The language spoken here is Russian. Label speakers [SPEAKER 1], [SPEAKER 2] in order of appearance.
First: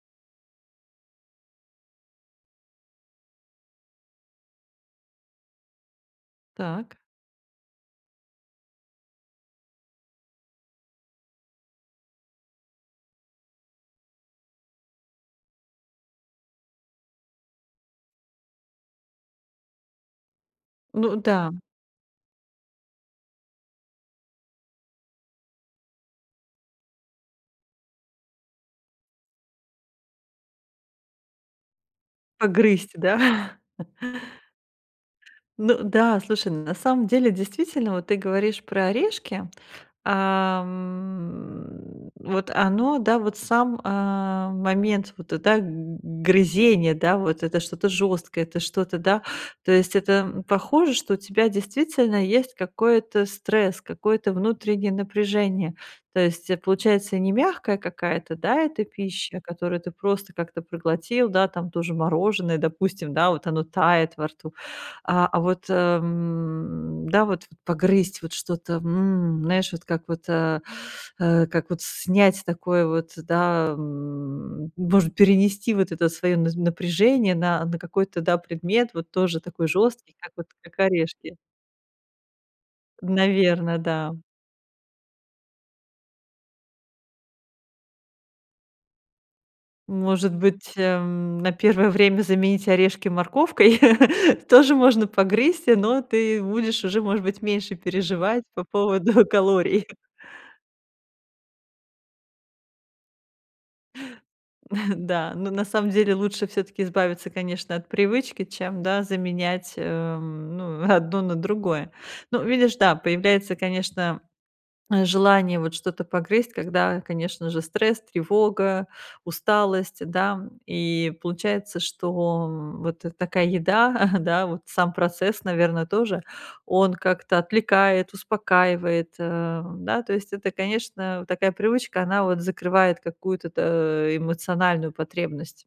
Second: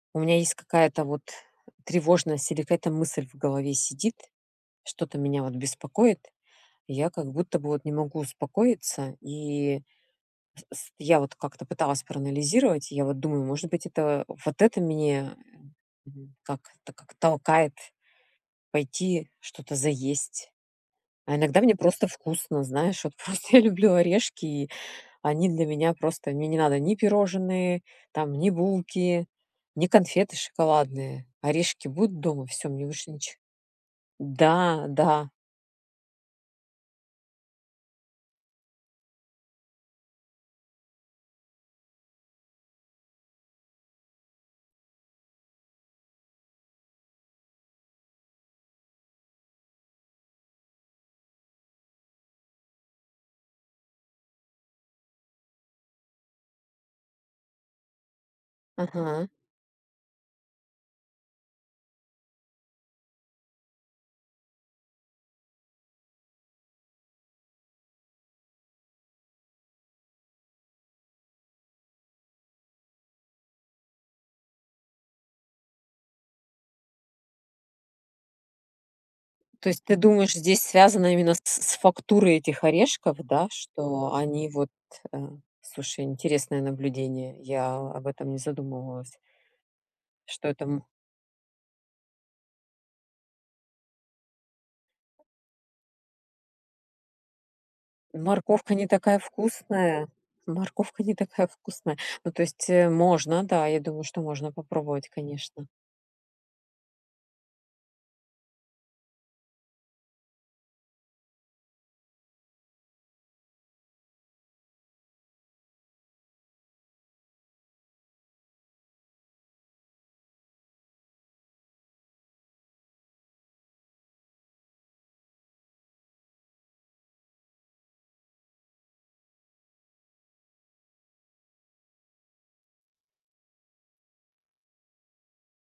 [SPEAKER 1] У меня есть какая-то вот тревожность, или какая-то мысль в голове сидит, что-то меня вот беспокоит, и
[SPEAKER 2] Так.
[SPEAKER 1] я как будто бы вот не могу успокоиться, и с я вот как-то пыталась проанализировать, я вот думаю, может быть это, вот это меня, м, как, так как толкает пойти что-то заесть.
[SPEAKER 2] Ну
[SPEAKER 1] А
[SPEAKER 2] да.
[SPEAKER 1] иногда мне просто вкусно, знаешь, вот просто я люблю орешки, и они для меня просто, мне не надо ни пирожные, там, ни булки, ни конфеты шоколадные. Орешки будут дома, всё, мне
[SPEAKER 2] Погрызть,
[SPEAKER 1] больше
[SPEAKER 2] да?
[SPEAKER 1] ничег Да, да.
[SPEAKER 2] Ну да, слушай, ну на самом деле действительно вот ты говоришь про орешки, а, м, вот оно, да, вот сам, а, момент вот это г грызение, да, вот это что-то жёсткое, это что-то, да, то есть это, м, похоже, что у тебя действительно есть какой-то стресс, какое-то внутреннее напряжение. То есть, э, получается, не мягкая какая-то, да, эта
[SPEAKER 1] Ага.
[SPEAKER 2] пища, которую ты просто как-то проглотил, да, там то же мороженое, допустим, да, вот оно тает во рту, а, а вот, м, да, вот, погрызть вот что-то, м, знаешь, вот как вот, э, э, как вот снять такое вот, да, м, может перенести вот это своё наз напряжение на, на какой-то, да, предмет, вот тоже такой
[SPEAKER 1] То есть, ты
[SPEAKER 2] жёсткий,
[SPEAKER 1] думаешь,
[SPEAKER 2] как вот,
[SPEAKER 1] здесь
[SPEAKER 2] как
[SPEAKER 1] связано именно
[SPEAKER 2] орешки.
[SPEAKER 1] с с фактурой этих орешков, да?
[SPEAKER 2] Наверно,
[SPEAKER 1] Что
[SPEAKER 2] да.
[SPEAKER 1] они вот, э слушай, интересное наблюдение. Я об этом не задумывалась.
[SPEAKER 2] Может
[SPEAKER 1] Что это
[SPEAKER 2] быть,
[SPEAKER 1] м
[SPEAKER 2] эм, на первое время заменить орешки морковкой, тоже можно погрызть, но ты будешь уже, может быть, меньше переживать по
[SPEAKER 1] Морковка не
[SPEAKER 2] поводу
[SPEAKER 1] такая
[SPEAKER 2] калорий.
[SPEAKER 1] вкусная морковка не такая вкусная. Ну то есть, э, можно, да, я думаю, что можно попробовать,
[SPEAKER 2] Да, но на
[SPEAKER 1] конечно.
[SPEAKER 2] самом деле лучше всё-таки избавиться, конечно, от привычки, чем да, заменять, эм, ну, одно на другое. Ну, видишь, да, появляется, конечно, м, желание вот что-то погрызть, когда, конечно же, стресс, тревога, усталость, да. И получается, что, м, вот такая еда, да, вот сам процесс, наверно, тоже, он как-то отвлекает, успокаивает, э, да, то есть, это, конечно, такая привычка, она вот закрывает какую-то то эмоциональную потребность.